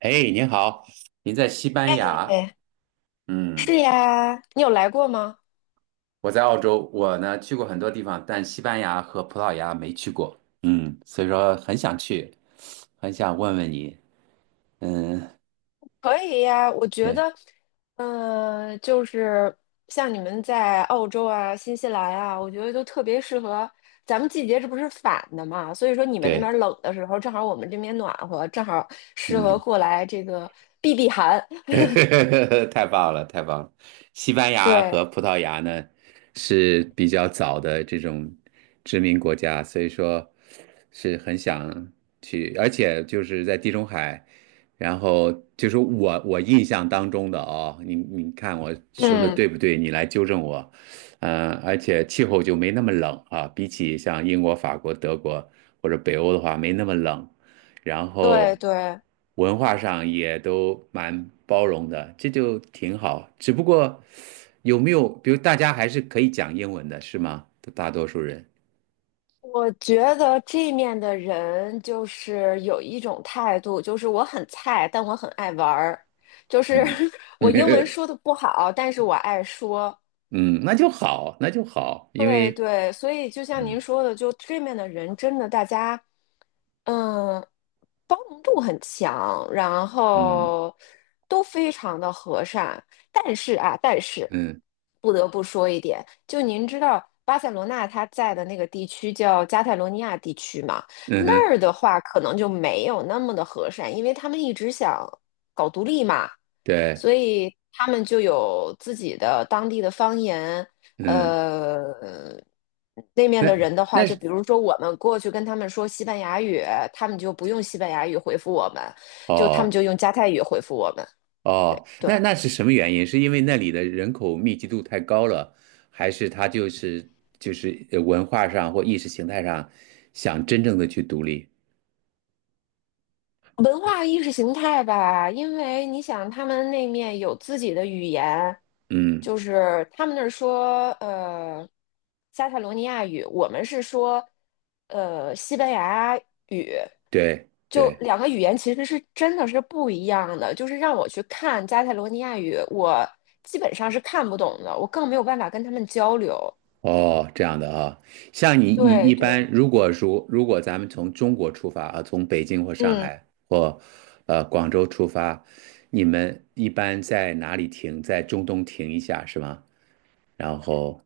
哎，您好，您在西班牙？哎，是嗯，呀，你有来过吗？我在澳洲，我呢去过很多地方，但西班牙和葡萄牙没去过。嗯，所以说很想去，很想问问你。嗯，可以呀，我觉对得，就是像你们在澳洲啊、新西兰啊，我觉得都特别适合。咱们季节这不是反的嘛，所以说你们那对，边冷的时候，正好我们这边暖和，正好适合嗯。过来这个避避寒。太棒了，太棒了！西班牙对，和葡萄牙呢是比较早的这种殖民国家，所以说是很想去，而且就是在地中海，然后就是我印象当中的哦，你看我说的嗯，对不对？你来纠正我，而且气候就没那么冷啊，比起像英国、法国、德国或者北欧的话，没那么冷。然对后对。文化上也都蛮包容的，这就挺好。只不过有没有，比如大家还是可以讲英文的，是吗？大多数人，我觉得这面的人就是有一种态度，就是我很菜，但我很爱玩儿。就是 嗯 我英文说的不好，但是我爱说；嗯，那就好，那就好，因对为对，所以就像您嗯说的，就这面的人真的大家，嗯，包容度很强，然嗯后都非常的和善。但是嗯不得不说一点，就您知道巴塞罗那它在的那个地区叫加泰罗尼亚地区嘛，嗯那哼，儿的话可能就没有那么的和善，因为他们一直想搞独立嘛。对，所以他们就有自己的当地的方言，嗯，呃，那面的那人的话，那就是比如说我们过去跟他们说西班牙语，他们就不用西班牙语回复我们，就他们哦。就用加泰语回复我们。对哦，对。那那是什么原因？是因为那里的人口密集度太高了，还是他就是就是文化上或意识形态上想真正的去独立？文化意识形态吧，因为你想，他们那面有自己的语言，嗯，就是他们那儿说加泰罗尼亚语，我们是说西班牙语，对就对，两个语言其实是真的是不一样的。就是让我去看加泰罗尼亚语，我基本上是看不懂的，我更没有办法跟他们交流。哦，这样的啊。像你一对一般，对，如果说如果咱们从中国出发啊，从北京或上嗯。海或广州出发，你们一般在哪里停？在中东停一下是吗？然后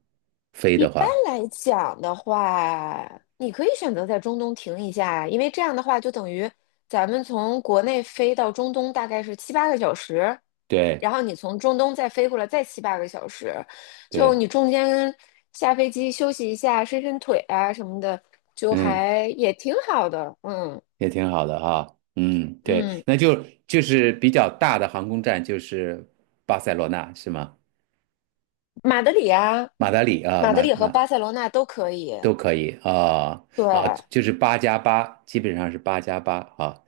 飞一的般话，来讲的话，你可以选择在中东停一下，因为这样的话就等于咱们从国内飞到中东大概是七八个小时，对然后你从中东再飞过来再七八个小时，就对，你中间下飞机休息一下，伸伸腿啊什么的，就嗯。还也挺好的。嗯也挺好的哈，嗯，对，嗯，那就就是比较大的航空站就是巴塞罗那是吗？马德里啊，马德里啊，马德里和巴塞罗那都可以。都可以啊啊，对就是八加八，基本上是八加八啊，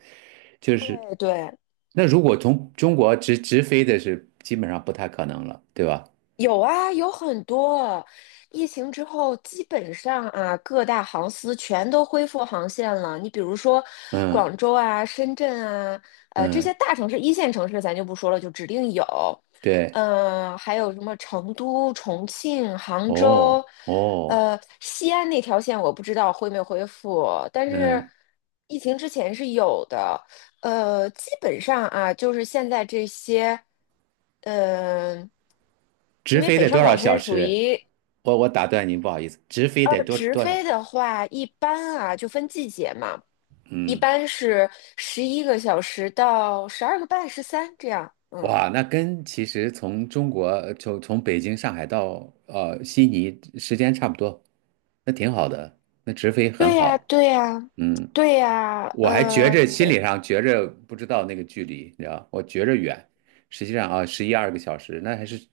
就是哎对。那如果从中国直飞的是基本上不太可能了，对吧？有啊，有很多。疫情之后，基本上啊，各大航司全都恢复航线了。你比如说，嗯广州啊、深圳啊，这嗯，些大城市、一线城市咱就不说了，就指定有。对，还有什么成都、重庆、杭哦州，哦，西安那条线我不知道恢没恢复，但是嗯，疫情之前是有的。基本上啊，就是现在这些，嗯、直因为飞北得多上少广小深属时？于我打断您，不好意思，直飞得多直多少？飞的话，一般啊就分季节嘛，一嗯。般是11个小时到12个半、13这样。嗯，哇，那跟其实从中国从从北京、上海到悉尼时间差不多，那挺好的，那直飞很对呀，好。对呀，嗯，对呀，我还觉着心理上觉着不知道那个距离，你知道，我觉着远，实际上啊11、12个小时，那还是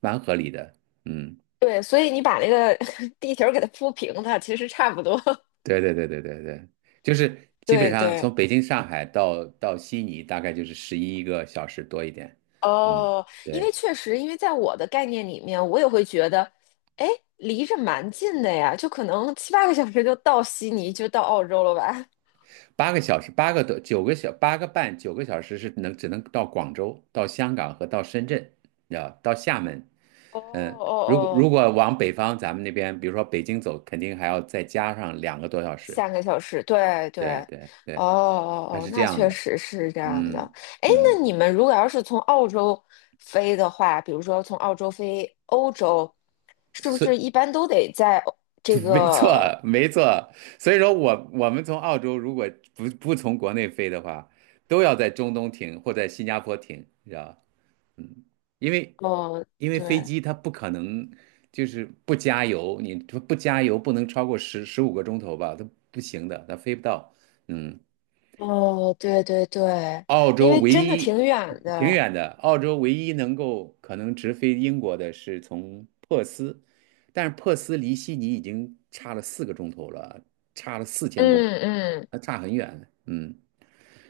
蛮合理的。嗯，对，所以你把那个 地球给它铺平它，其实差不多。对对对对对对，就是 基本对上对。从北京、上海到悉尼大概就是11个小时多一点。嗯，哦，因对。为确实，因为在我的概念里面，我也会觉得，哎，离着蛮近的呀，就可能七八个小时就到悉尼，就到澳洲了吧？8个小时，8个多，九个小，8个半，9个小时是能只能到广州、到香港和到深圳，你知道，到厦门。哦嗯，哦如果如哦，果往北方，咱们那边，比如说北京走，肯定还要再加上两个多小时。3个小时，对对，对对哦对，哦它哦，是这那样确的。实是这样的。嗯哎，那嗯，你们如果要是从澳洲飞的话，比如说从澳洲飞欧洲，是不是是，一般都得在这 没错个？没错。所以说我们从澳洲如果不从国内飞的话，都要在中东停或在新加坡停，你知道。吧？嗯，因为哦，因为飞对，机它不可能就是不加油，你不加油不能超过15个钟头吧，它不行的，它飞不到。嗯，哦，对对对，澳因洲为唯真的一挺远挺的。远的，澳洲唯一能够可能直飞英国的是从珀斯，但是珀斯离悉尼已经差了4个钟头了，差了4000公里，嗯嗯。那差很远。嗯，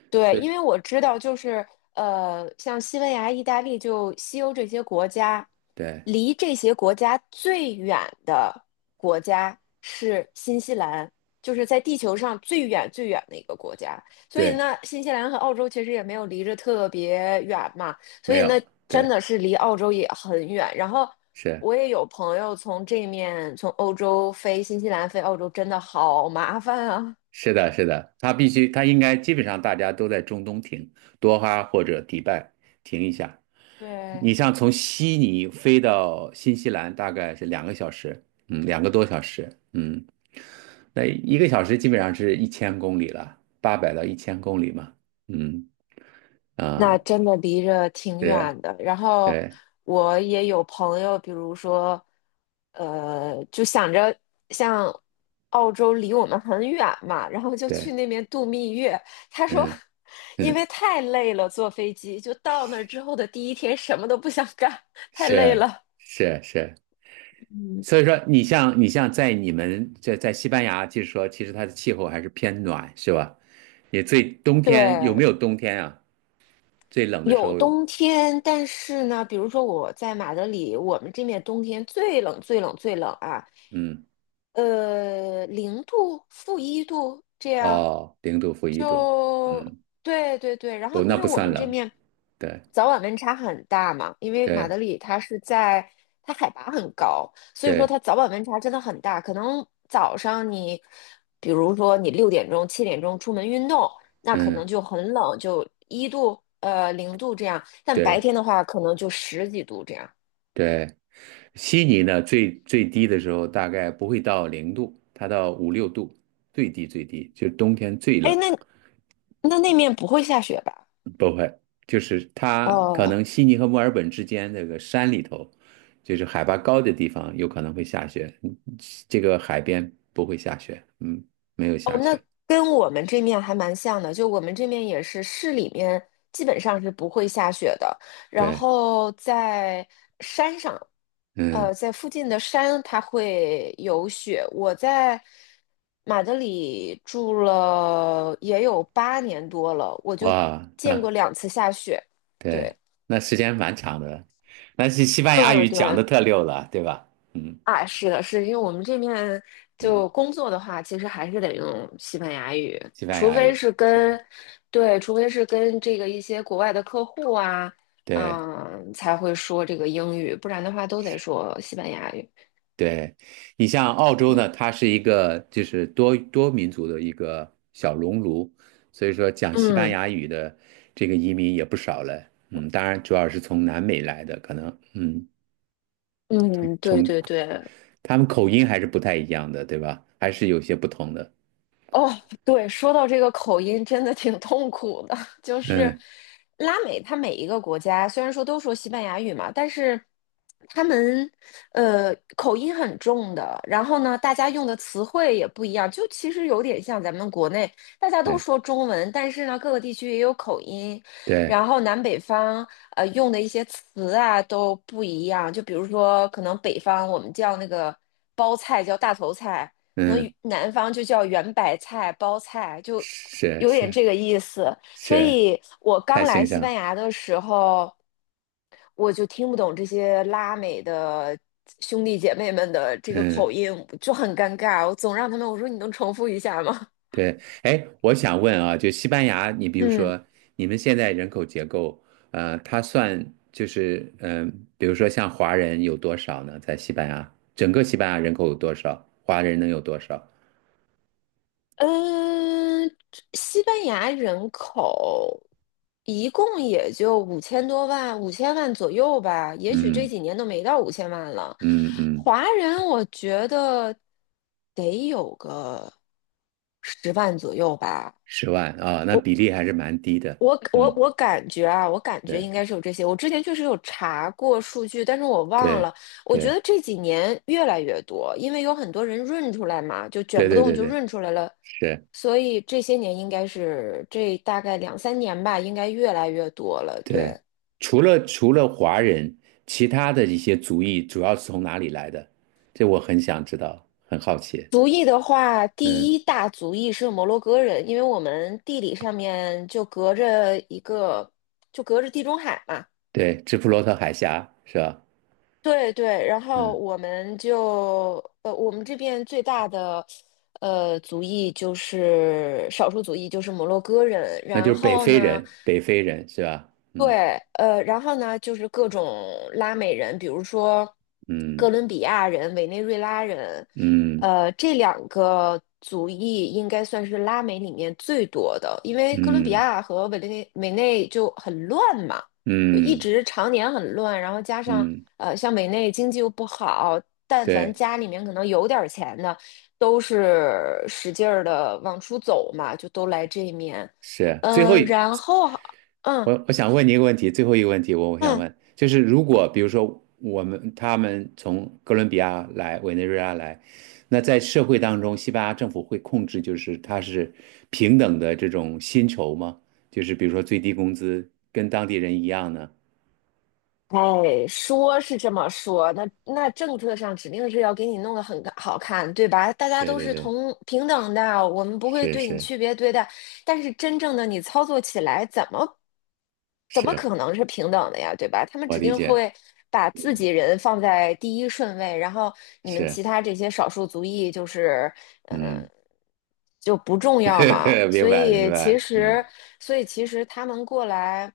对，所以因为我知道，就是像西班牙、意大利，就西欧这些国家，对离这些国家最远的国家是新西兰，就是在地球上最远最远的一个国家。所以对，呢，新西兰和澳洲其实也没有离着特别远嘛，所没以有，呢，真对的是离澳洲也很远。然后是。我也有朋友从这面从欧洲飞新西兰飞澳洲，真的好麻烦啊。是的，是的，他必须，他应该基本上大家都在中东停，多哈或者迪拜停一下。对，你像从悉尼飞到新西兰，大概是2个小时，嗯，两个多小时，嗯，那一个小时基本上是一千公里了，800到1000公里嘛，嗯那啊，真的离着挺是，远的。然后对我也有朋友，比如说，就想着像澳洲离我们很远嘛，然后就去对，那边度蜜月。他说，嗯因嗯，为太累了，坐飞机就到那儿之后的第一天什么都不想干，太累是了。是是。嗯所以说，你像你像在你们在在西班牙，就是说，其实它的气候还是偏暖，是吧？你最冬天有没对，有冬天啊？最冷的时有候，冬天，但是呢，比如说我在马德里，我们这面冬天最冷、最冷、最冷啊，嗯，零度、-1度这样，哦，零度负一度，就嗯，对对对。然后，不，因那为不我算们这冷，面对早晚温差很大嘛，因为马对德里它是在它海拔很高，所以说对，它早晚温差真的很大。可能早上你，比如说你6点钟、7点钟出门运动，那可能嗯就很冷，就一度、零度这样。但白对天的话，可能就十几度这样。对。悉尼呢，最最低的时候大概不会到零度，它到5、6度，最低最低，就是冬天最哎，冷。那那面不会下雪吧？不会，就是它可哦，能悉尼和墨尔本之间那个山里头，就是海拔高的地方有可能会下雪，嗯这个海边不会下雪，嗯，没有下雪，跟我们这面还蛮像的，就我们这面也是市里面基本上是不会下雪的，然对，后在山上，嗯，在附近的山它会有雪。我在马德里住了也有8年多了，我就哇，见那过两次下雪。对，对，那时间蛮长的，那是西班牙嗯，语讲对。的特溜了，对吧？嗯啊，是的，是因为我们这面嗯，就工作的话，其实还是得用西班牙语，西班除牙非语，是嗯，跟，对，除非是跟这个一些国外的客户啊，对。嗯，才会说这个英语，不然的话都得说西班牙语。对，你像澳洲呢，它是一个就是多民族的一个小熔炉，所以说讲西班嗯牙语的这个移民也不少了。嗯，当然主要是从南美来的，可能嗯，嗯，对从对对，他们口音还是不太一样的，对吧？还是有些不同的。哦，对，说到这个口音，真的挺痛苦的。就是嗯，拉美，它每一个国家虽然说都说西班牙语嘛，但是他们口音很重的。然后呢，大家用的词汇也不一样，就其实有点像咱们国内，大家都对说中文，但是呢，各个地区也有口音，对，然后南北方用的一些词啊都不一样。就比如说，可能北方我们叫那个包菜叫大头菜。可能嗯，南方就叫圆白菜、包菜，就是有点是这个意思。所是，以我刚太来形西象班了。牙的时候，我就听不懂这些拉美的兄弟姐妹们的这个口嗯。音，就很尴尬。我总让他们我说你能重复一下吗？对，哎，我想问啊，就西班牙，你比如嗯。说，你们现在人口结构，它算就是，比如说像华人有多少呢？在西班牙，整个西班牙人口有多少？华人能有多少？嗯，西班牙人口一共也就五千多万，五千万左右吧，也许这嗯几年都没到五千万了。嗯嗯，华人我觉得得有个10万左右吧。10万啊，那我。比例还是蛮低的。我我嗯，我感觉啊，我感觉应对该是有这些。我之前确实有查过数据，但是我忘对了。我觉对得这几年越来越多，因为有很多人润出来嘛，就卷对不对动对就对，润出来了，是，所以这些年应该是这大概两三年吧，应该越来越多了。对。对，除了华人，其他的一些族裔主要是从哪里来的？这我很想知道，很好奇。族裔的话，第嗯。一大族裔是摩洛哥人，因为我们地理上面就隔着一个，就隔着地中海嘛。对，直布罗陀海峡是吧？对对，然后嗯，我们这边最大的族裔就是少数族裔，就是摩洛哥人。那就然是北后非呢，人，北非人是吧？嗯对，然后呢，就是各种拉美人，比如说哥嗯伦比亚人、委内瑞拉人，嗯这两个族裔应该算是拉美里面最多的，因为哥伦比嗯亚和委内就很乱嘛，就一嗯直常年很乱，然后加上嗯，像委内经济又不好，但凡对，家里面可能有点儿钱的，都是使劲儿的往出走嘛，就都来这面。是。最后嗯、一，然后嗯。我想问你一个问题，最后一个问题我想嗯问，就是如果比如说我们他们从哥伦比亚来，委内瑞拉来，那在社会当中，西班牙政府会控制就是它是平等的这种薪酬吗？就是比如说最低工资跟当地人一样呢？哎，说是这么说，那政策上指定是要给你弄得很好看，对吧？大家对都对是对，同平等的，我们不会是对你是。区别对待。但是真正的你操作起来，怎么是可能是平等的呀，对吧？他们我指理定解，会把自己人放在第一顺位，然后你们是，其他这些少数族裔就是呃嗯，就不重要嘛。明所白明以其白，实，嗯所以其实他们过来。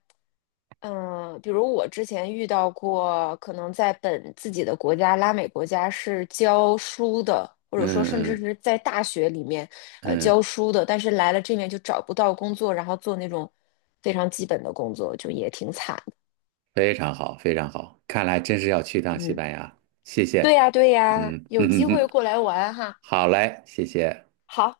嗯，比如我之前遇到过，可能在本自己的国家，拉美国家是教书的，或者说甚嗯至嗯是在大学里面，嗯，教书的，但是来了这面就找不到工作，然后做那种非常基本的工作，就也挺惨的。非常好非常好，看来真是要去趟西嗯，班牙，谢谢，对呀，对呀，嗯有嗯机嗯会嗯，过来玩哈。好嘞，谢谢。好。